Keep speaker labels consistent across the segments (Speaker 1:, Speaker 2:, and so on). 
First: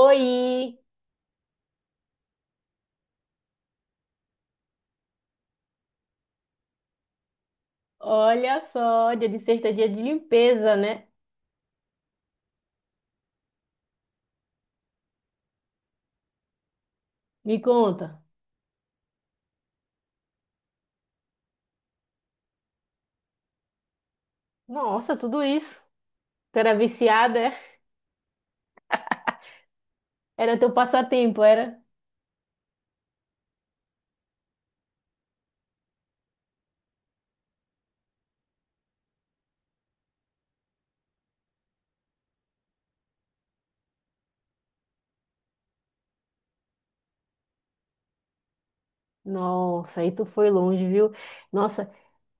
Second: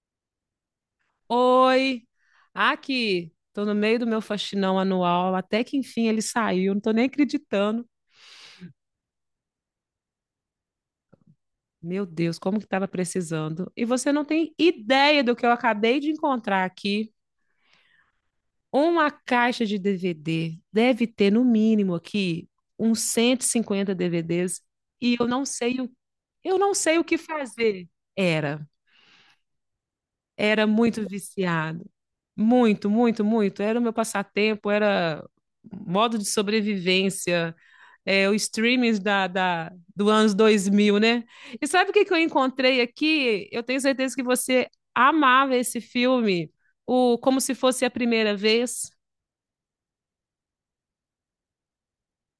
Speaker 1: Oi,
Speaker 2: Oi, aqui, tô no meio do meu faxinão anual, até que enfim ele saiu, não tô nem acreditando.
Speaker 1: olha só, dia de sexta é dia de limpeza, né?
Speaker 2: Meu Deus, como que tava precisando? E você não tem ideia do que eu acabei de encontrar aqui.
Speaker 1: Me conta.
Speaker 2: Uma caixa de DVD. Deve ter no mínimo aqui uns 150 DVDs
Speaker 1: Nossa,
Speaker 2: e
Speaker 1: tudo isso.
Speaker 2: eu
Speaker 1: Tu
Speaker 2: não
Speaker 1: era
Speaker 2: sei o que
Speaker 1: viciada, é?
Speaker 2: fazer. Era,
Speaker 1: Era
Speaker 2: era
Speaker 1: teu
Speaker 2: muito
Speaker 1: passatempo, era?
Speaker 2: viciado. Muito, muito, muito. Era o meu passatempo, era modo de sobrevivência, é, o streaming do anos 2000, né? E sabe o que, que eu encontrei aqui? Eu tenho certeza que você amava esse filme, o Como Se Fosse a Primeira Vez.
Speaker 1: Nossa, aí tu foi longe, viu? Nossa,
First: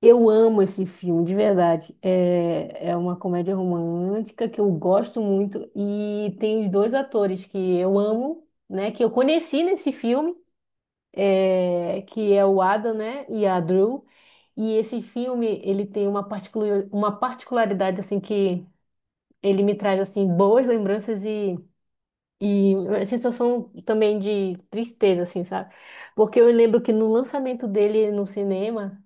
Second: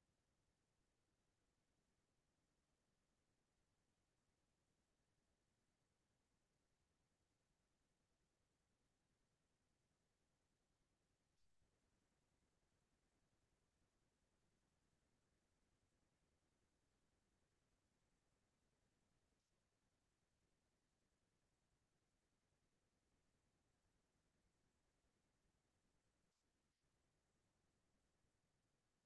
Speaker 1: eu amo esse filme, de verdade. É uma comédia romântica que eu gosto muito e tem os dois atores que eu amo, né? Que eu conheci nesse filme, que é o Adam, né? E a Drew. E esse filme, ele tem uma particularidade, assim, que ele me traz, assim, boas lembranças e uma sensação também de tristeza, assim, sabe? Porque eu lembro que no lançamento dele no cinema,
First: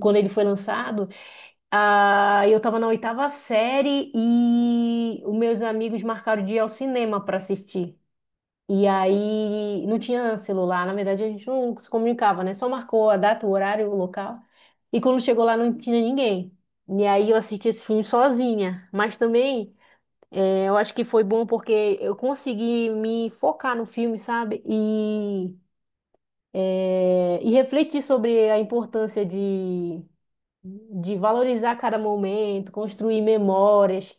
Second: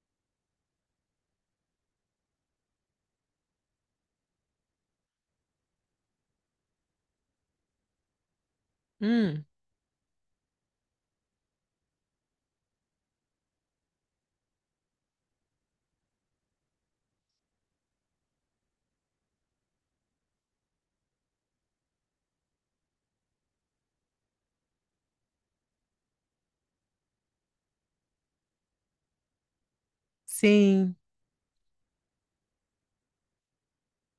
Speaker 1: quando ele foi lançado, eu tava na oitava série e os meus amigos marcaram de ir ao cinema para assistir. E
Speaker 2: Hum,
Speaker 1: aí não tinha celular, na verdade a gente não se comunicava, né? Só marcou a data, o horário, o local. E quando chegou lá não tinha ninguém. E aí eu assisti esse filme sozinha. Mas também eu acho que foi bom porque eu consegui me focar no filme, sabe? E refletir sobre a importância de,
Speaker 2: sim,
Speaker 1: valorizar cada momento, construir memórias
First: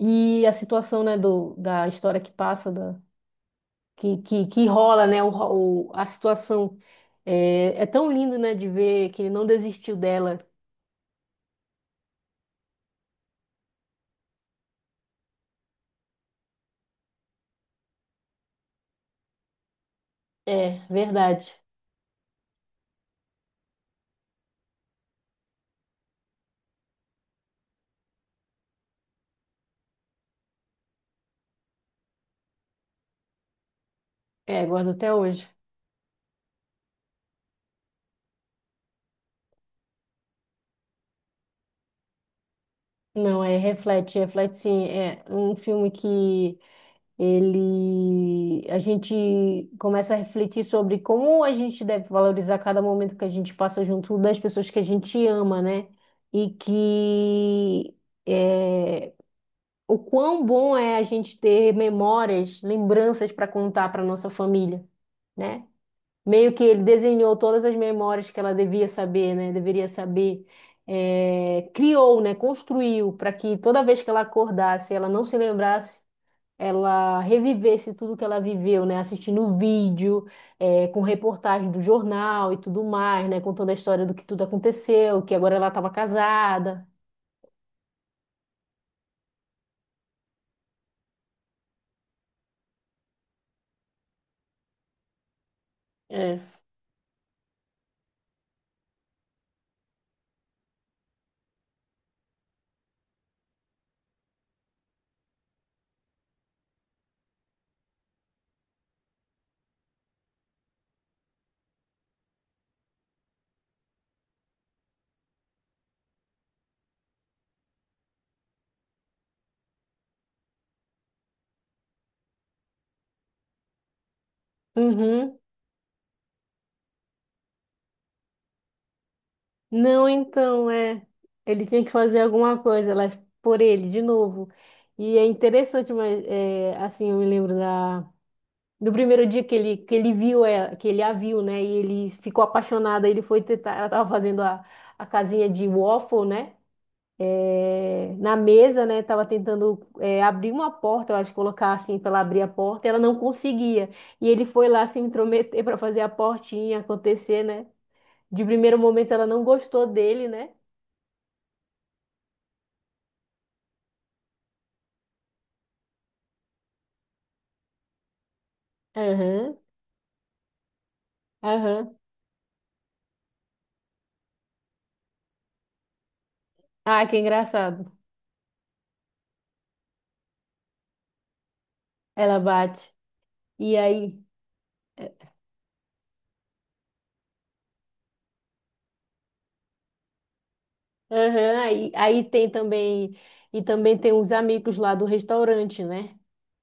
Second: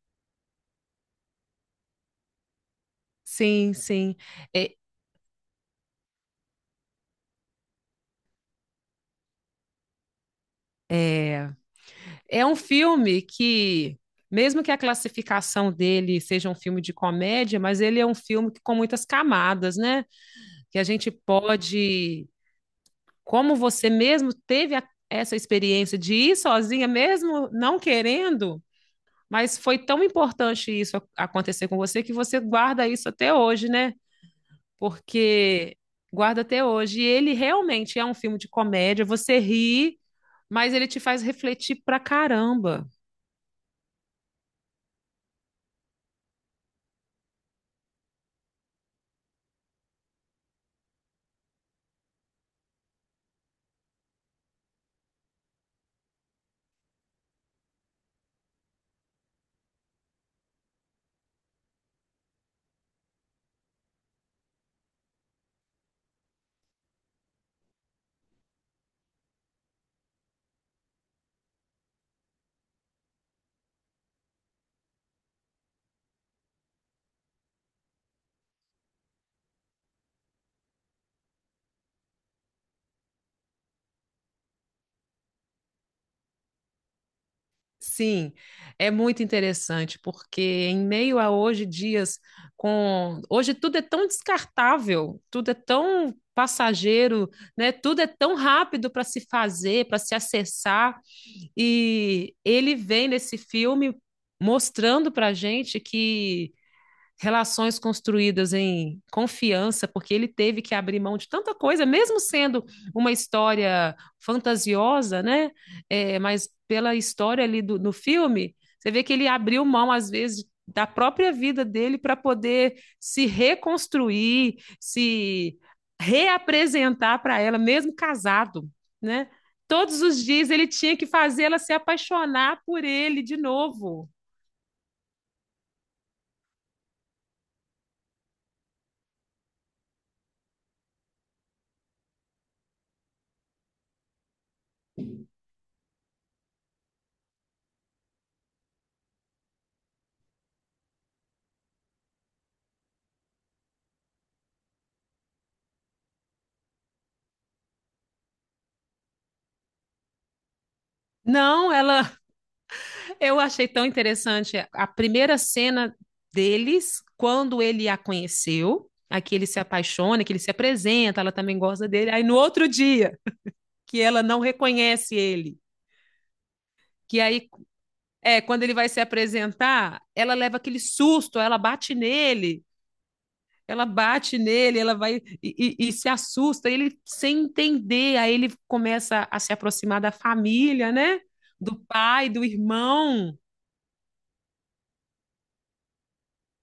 Speaker 1: e a situação, né, da história que passa,
Speaker 2: sim, sim.
Speaker 1: que
Speaker 2: É,
Speaker 1: rola, né? A situação. É tão lindo, né, de ver que ele não desistiu dela.
Speaker 2: é, é um filme que, mesmo que a classificação dele seja um filme de comédia, mas ele é um filme que, com muitas camadas, né?
Speaker 1: É,
Speaker 2: Que a gente
Speaker 1: verdade.
Speaker 2: pode como você mesmo teve essa experiência de ir sozinha, mesmo não querendo, mas foi tão importante isso acontecer com você que você guarda isso até hoje, né?
Speaker 1: É, guardo até hoje.
Speaker 2: Porque guarda até hoje. E ele realmente é um filme de comédia, você ri, mas ele te faz refletir pra caramba.
Speaker 1: Não, é reflete sim. É um filme que ele a gente começa a refletir sobre como a gente deve valorizar cada momento que a gente passa junto das pessoas que a gente ama, né? E que é, o quão bom é a gente ter memórias, lembranças para contar para nossa família, né? Meio que ele desenhou todas as memórias que ela devia saber, né? Deveria saber. É, criou, né? Construiu para que toda vez que ela acordasse, ela não se lembrasse, ela revivesse tudo que ela viveu, né? Assistindo vídeo, com reportagem do jornal e tudo mais, né? Contando a história do que tudo aconteceu, que agora ela estava casada.
Speaker 2: Sim, é muito interessante, porque em meio a hoje dias com hoje tudo é tão descartável, tudo é tão
Speaker 1: É.
Speaker 2: passageiro, né? Tudo é tão rápido para se fazer, para se acessar, e ele vem nesse filme mostrando para gente que relações construídas em confiança, porque ele teve que abrir mão de tanta coisa, mesmo sendo uma história fantasiosa, né? É, mas pela história ali no filme, você vê que ele abriu mão, às vezes, da própria vida dele para poder se reconstruir,
Speaker 1: Uhum.
Speaker 2: se reapresentar para ela, mesmo casado, né? Todos
Speaker 1: Não,
Speaker 2: os dias ele
Speaker 1: então,
Speaker 2: tinha
Speaker 1: é.
Speaker 2: que fazer ela
Speaker 1: Ele
Speaker 2: se
Speaker 1: tinha que fazer alguma
Speaker 2: apaixonar por
Speaker 1: coisa lá
Speaker 2: ele de
Speaker 1: por ele, de
Speaker 2: novo.
Speaker 1: novo. E é interessante, mas é, assim, eu me lembro do primeiro dia que ele a viu, né? E ele ficou apaixonado, aí ele foi tentar, ela tava fazendo a casinha de waffle, né? É, na mesa, né? Tava tentando abrir uma porta, eu acho, colocar assim para ela abrir a porta, e ela não conseguia. E ele foi lá se intrometer para fazer a portinha acontecer, né? De primeiro momento ela não gostou dele, né?
Speaker 2: Não, ela eu achei tão interessante a primeira cena deles, quando ele a conheceu, aqui ele
Speaker 1: Aham,
Speaker 2: se apaixona, que ele se apresenta, ela também gosta
Speaker 1: aham.
Speaker 2: dele. Aí no outro dia, que ela não reconhece ele,
Speaker 1: Ah, que
Speaker 2: que aí
Speaker 1: engraçado.
Speaker 2: é quando ele vai se apresentar, ela leva aquele susto, ela bate
Speaker 1: Ela
Speaker 2: nele,
Speaker 1: bate. E
Speaker 2: ela
Speaker 1: aí?
Speaker 2: bate nele, ela
Speaker 1: é,
Speaker 2: vai e se assusta, ele sem entender, aí ele começa a se aproximar da família, né?
Speaker 1: Aham,
Speaker 2: Do
Speaker 1: aí
Speaker 2: pai, do
Speaker 1: tem também,
Speaker 2: irmão,
Speaker 1: e também tem uns amigos lá do restaurante, né?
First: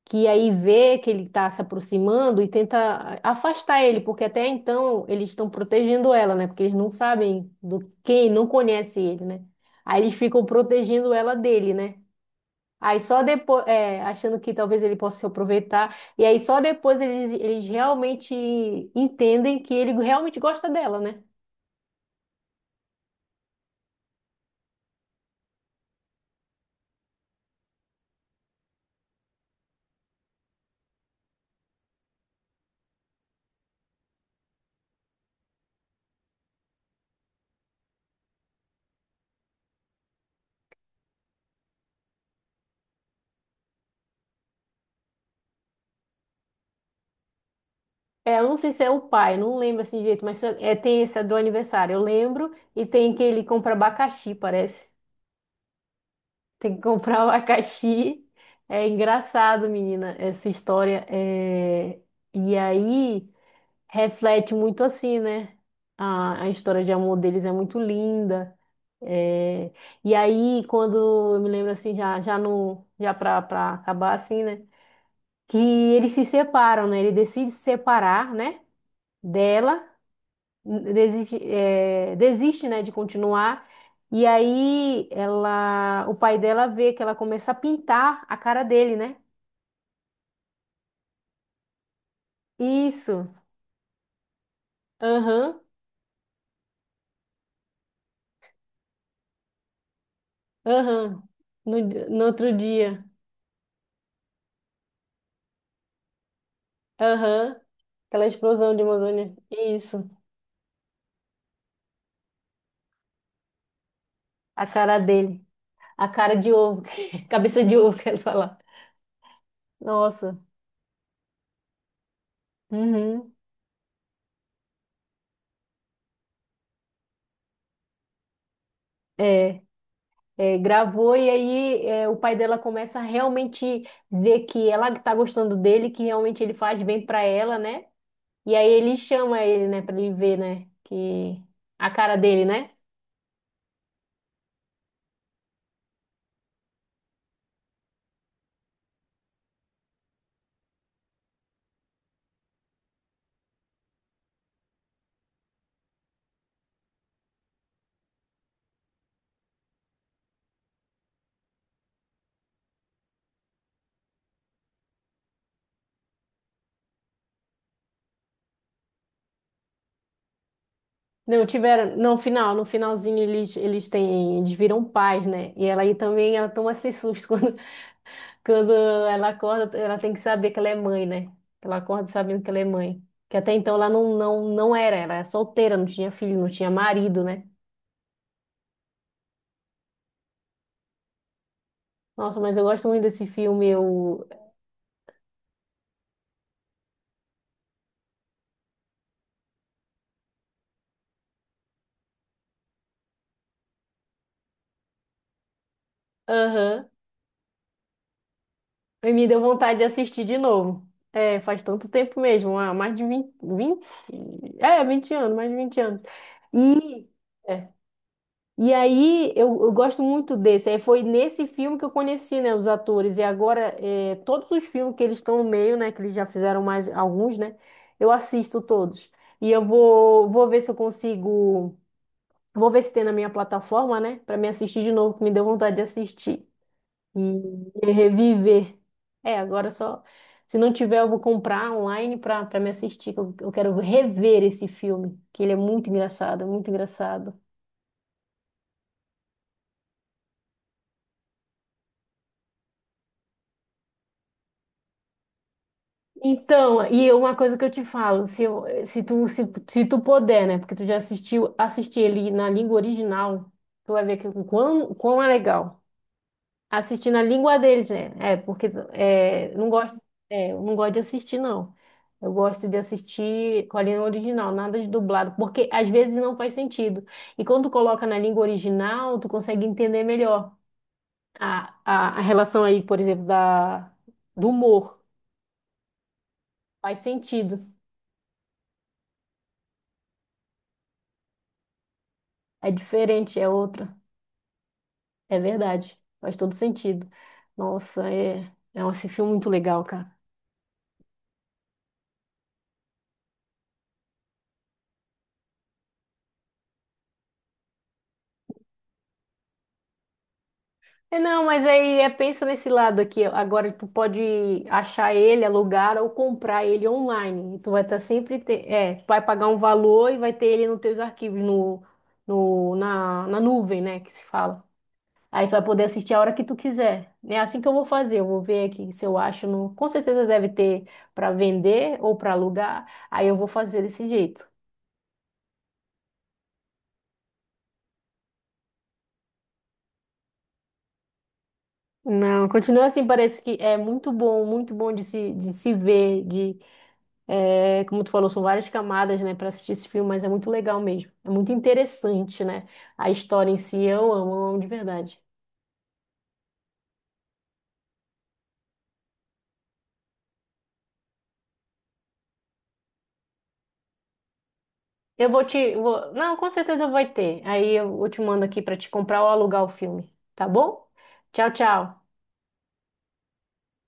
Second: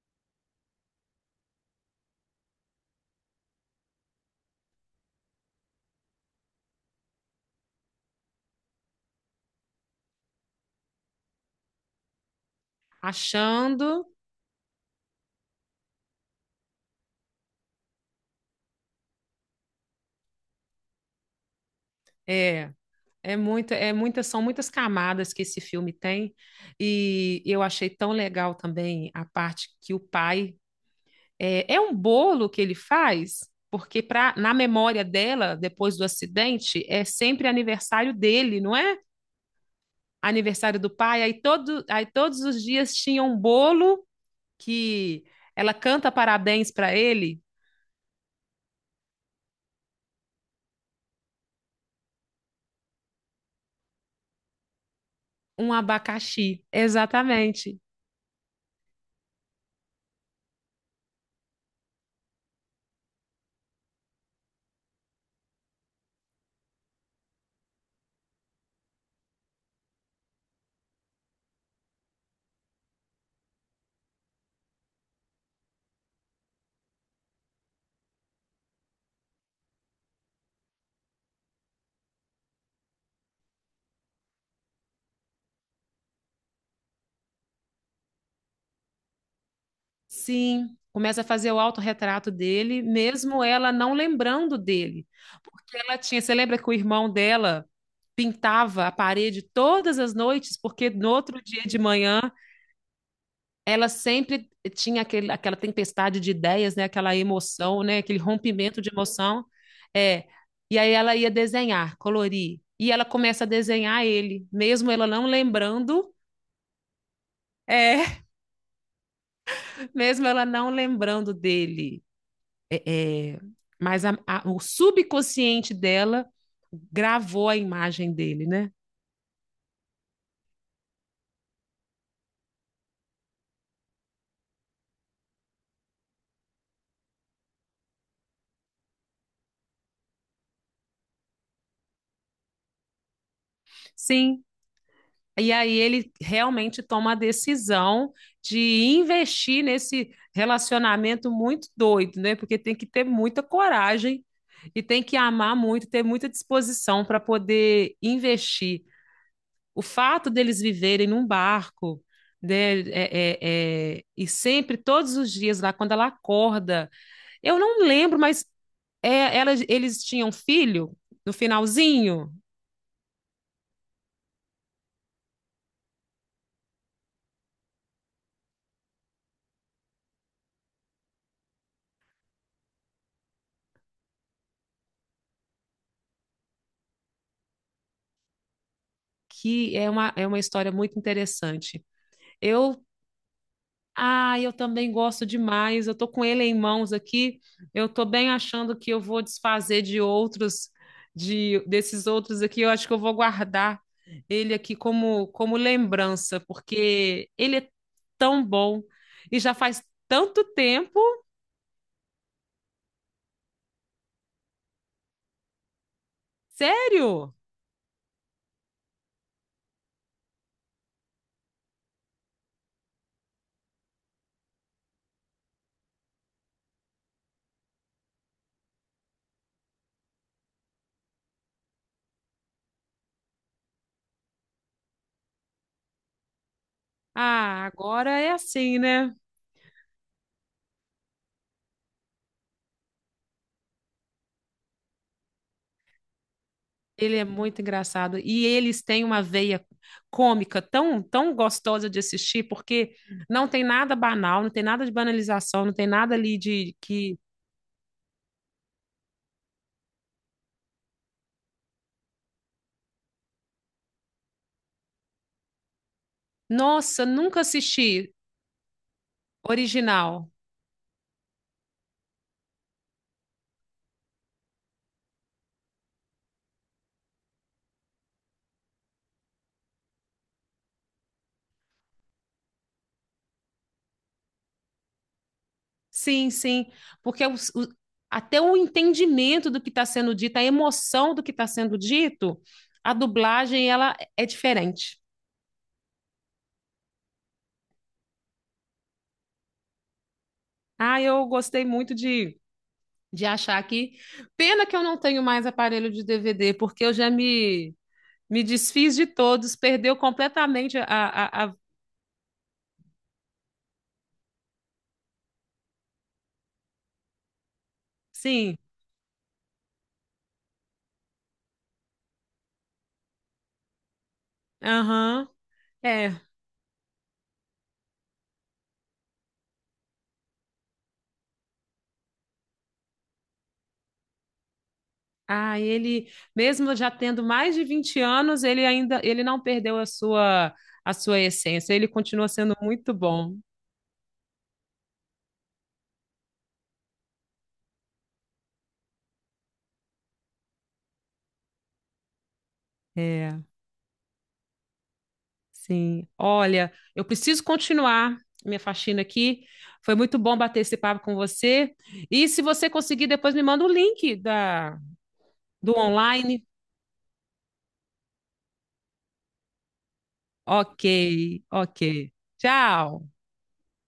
Speaker 1: Que aí vê que ele tá se aproximando e tenta afastar ele, porque até então eles estão protegendo ela, né? Porque eles não sabem do quem, não conhece ele, né? Aí eles ficam protegendo ela dele, né? Aí só depois,
Speaker 2: achando
Speaker 1: achando que talvez ele possa se aproveitar. E aí só depois eles realmente entendem que ele realmente gosta dela, né?
Speaker 2: é. É muita, são muitas camadas que esse filme tem, e eu achei tão legal também a parte que o pai é um bolo que ele faz, porque na memória dela, depois do acidente, é sempre aniversário dele, não é? Aniversário do pai, aí todos os dias tinha um bolo que ela canta parabéns para ele,
Speaker 1: É, eu não sei se é o pai, não lembro assim direito, mas tem esse do aniversário, eu lembro. E tem que ele compra abacaxi, parece.
Speaker 2: um abacaxi,
Speaker 1: Tem que comprar o
Speaker 2: exatamente.
Speaker 1: abacaxi. É engraçado, menina, essa história. É... E aí. Reflete muito assim, né? A história de amor deles é muito linda. É, e aí, quando eu me lembro assim, já, já no, já pra, pra acabar assim, né? Que eles se separam, né? Ele decide se separar, né? Dela, desiste, né? De continuar. E aí, ela, o pai dela vê que ela começa a pintar a cara dele, né?
Speaker 2: Sim, começa a fazer o autorretrato dele,
Speaker 1: Isso.
Speaker 2: mesmo ela não lembrando dele.
Speaker 1: Aham,
Speaker 2: Porque ela tinha, você lembra que o irmão dela pintava a parede todas as noites, porque no
Speaker 1: aham.
Speaker 2: outro dia de
Speaker 1: No,
Speaker 2: manhã
Speaker 1: no outro dia.
Speaker 2: ela sempre tinha aquela tempestade de ideias, né, aquela
Speaker 1: Aham.
Speaker 2: emoção, né, aquele
Speaker 1: Aquela explosão de
Speaker 2: rompimento de
Speaker 1: Amazônia.
Speaker 2: emoção.
Speaker 1: Isso.
Speaker 2: É, e aí ela ia desenhar, colorir. E ela começa a desenhar ele,
Speaker 1: A
Speaker 2: mesmo
Speaker 1: cara
Speaker 2: ela não
Speaker 1: dele. A
Speaker 2: lembrando,
Speaker 1: cara de ovo. Cabeça de ovo, quero
Speaker 2: é,
Speaker 1: falar.
Speaker 2: mesmo
Speaker 1: Nossa.
Speaker 2: ela não lembrando dele. É,
Speaker 1: Uhum.
Speaker 2: é, mas o subconsciente dela gravou a imagem dele, né?
Speaker 1: É, gravou e aí o pai dela começa a realmente ver que ela que tá gostando dele, que realmente ele faz bem pra ela, né? E aí ele chama ele, né, pra ele ver, né, que a cara dele, né?
Speaker 2: Sim. E aí ele realmente toma a decisão de investir nesse relacionamento muito doido, né? Porque tem que ter muita coragem e tem que amar muito, ter muita disposição para poder investir. O fato deles viverem num barco, né? E sempre, todos os dias, lá quando ela acorda. Eu não lembro, mas eles tinham um filho no
Speaker 1: Não, tiveram, no
Speaker 2: finalzinho,
Speaker 1: final, no finalzinho eles têm, eles viram pais, né? E ela aí também, ela toma esse susto quando Quando ela acorda, ela tem que saber que ela é mãe, né? Ela acorda sabendo que ela é mãe. Que até então ela não era, ela era solteira, não tinha filho, não tinha marido, né?
Speaker 2: que é uma história muito interessante.
Speaker 1: Nossa, mas eu
Speaker 2: Eu,
Speaker 1: gosto muito desse filme, eu...
Speaker 2: eu também gosto demais. Eu tô com ele em mãos aqui. Eu tô bem achando que eu vou desfazer de outros, de desses outros aqui. Eu acho que eu vou guardar ele aqui como lembrança,
Speaker 1: Aham.
Speaker 2: porque ele é tão bom
Speaker 1: E me deu
Speaker 2: e já
Speaker 1: vontade
Speaker 2: faz
Speaker 1: de assistir de
Speaker 2: tanto
Speaker 1: novo.
Speaker 2: tempo.
Speaker 1: É, faz tanto tempo mesmo, ah, mais de vinte. É, 20 anos, mais de 20 anos. E...
Speaker 2: Sério?
Speaker 1: é. E aí, eu gosto muito desse. Aí foi nesse filme que eu conheci, né, os atores. E agora, todos os filmes que eles estão no meio, né, que eles já fizeram mais alguns, né, eu assisto todos. E eu vou ver se eu consigo, vou ver se tem na minha plataforma, né, para me assistir de novo, que me deu vontade de assistir e,
Speaker 2: Ah,
Speaker 1: e
Speaker 2: agora é
Speaker 1: reviver.
Speaker 2: assim, né?
Speaker 1: É, agora só, se não tiver, eu vou comprar online para me assistir, que eu quero rever esse filme, que ele é muito engraçado, muito
Speaker 2: Ele é
Speaker 1: engraçado.
Speaker 2: muito engraçado. E eles têm uma veia cômica tão, tão gostosa de assistir, porque não tem nada banal, não tem nada de banalização, não tem nada ali de
Speaker 1: Então, e
Speaker 2: que.
Speaker 1: uma coisa que eu te falo, se, eu- se tu, se tu puder, né? Porque tu já assistiu, assistir ele na língua original, tu vai ver que o quão é legal.
Speaker 2: Nossa,
Speaker 1: Assistir na
Speaker 2: nunca
Speaker 1: língua deles, né?
Speaker 2: assisti
Speaker 1: É, porque não gosto,
Speaker 2: original.
Speaker 1: eu não gosto de assistir, não. Eu gosto de assistir com a língua original, nada de dublado, porque às vezes não faz sentido. E quando tu coloca na língua original, tu consegue entender melhor a relação aí, por exemplo, do humor.
Speaker 2: Sim, sim.
Speaker 1: Faz
Speaker 2: Porque
Speaker 1: sentido.
Speaker 2: até o entendimento do que está sendo dito, a emoção do que está sendo dito,
Speaker 1: É
Speaker 2: a
Speaker 1: diferente, é
Speaker 2: dublagem
Speaker 1: outra.
Speaker 2: ela é diferente.
Speaker 1: É verdade. Faz todo sentido. Nossa, é. Nossa, esse filme é muito legal, cara.
Speaker 2: Ah, eu gostei muito de achar que. Pena que eu não tenho mais aparelho de DVD, porque eu já me Me desfiz de todos, perdeu completamente.
Speaker 1: É, não, mas aí é, pensa nesse lado aqui. Agora tu pode achar ele, alugar ou comprar ele online. E tu vai estar sempre. Te...
Speaker 2: Sim,
Speaker 1: É, tu vai pagar um valor e vai ter ele nos teus arquivos, no, no, na, na nuvem, né? Que se fala.
Speaker 2: aham,
Speaker 1: Aí tu vai poder
Speaker 2: é.
Speaker 1: assistir a hora que tu quiser. É assim que eu vou fazer. Eu vou ver aqui se eu acho. No... Com certeza deve ter para vender ou para alugar. Aí eu vou fazer desse jeito.
Speaker 2: Ah, ele, mesmo já tendo mais de 20 anos, ele ainda, ele não perdeu a sua essência, ele continua
Speaker 1: Não,
Speaker 2: sendo
Speaker 1: continua
Speaker 2: muito
Speaker 1: assim,
Speaker 2: bom.
Speaker 1: parece que é muito bom de se ver, como tu falou, são várias camadas, né, para assistir esse filme, mas é muito legal mesmo, é muito interessante, né, a
Speaker 2: É,
Speaker 1: história em si, eu amo de verdade.
Speaker 2: sim. Olha, eu preciso continuar minha faxina aqui, foi muito bom bater esse papo com você, e se você conseguir, depois me manda o link
Speaker 1: Eu vou te,
Speaker 2: do
Speaker 1: vou- Não,
Speaker 2: online.
Speaker 1: com certeza vai ter, aí eu te mando aqui para te comprar ou alugar o filme, tá
Speaker 2: Ok,
Speaker 1: bom? Tchau,
Speaker 2: ok.
Speaker 1: tchau.
Speaker 2: Tchau.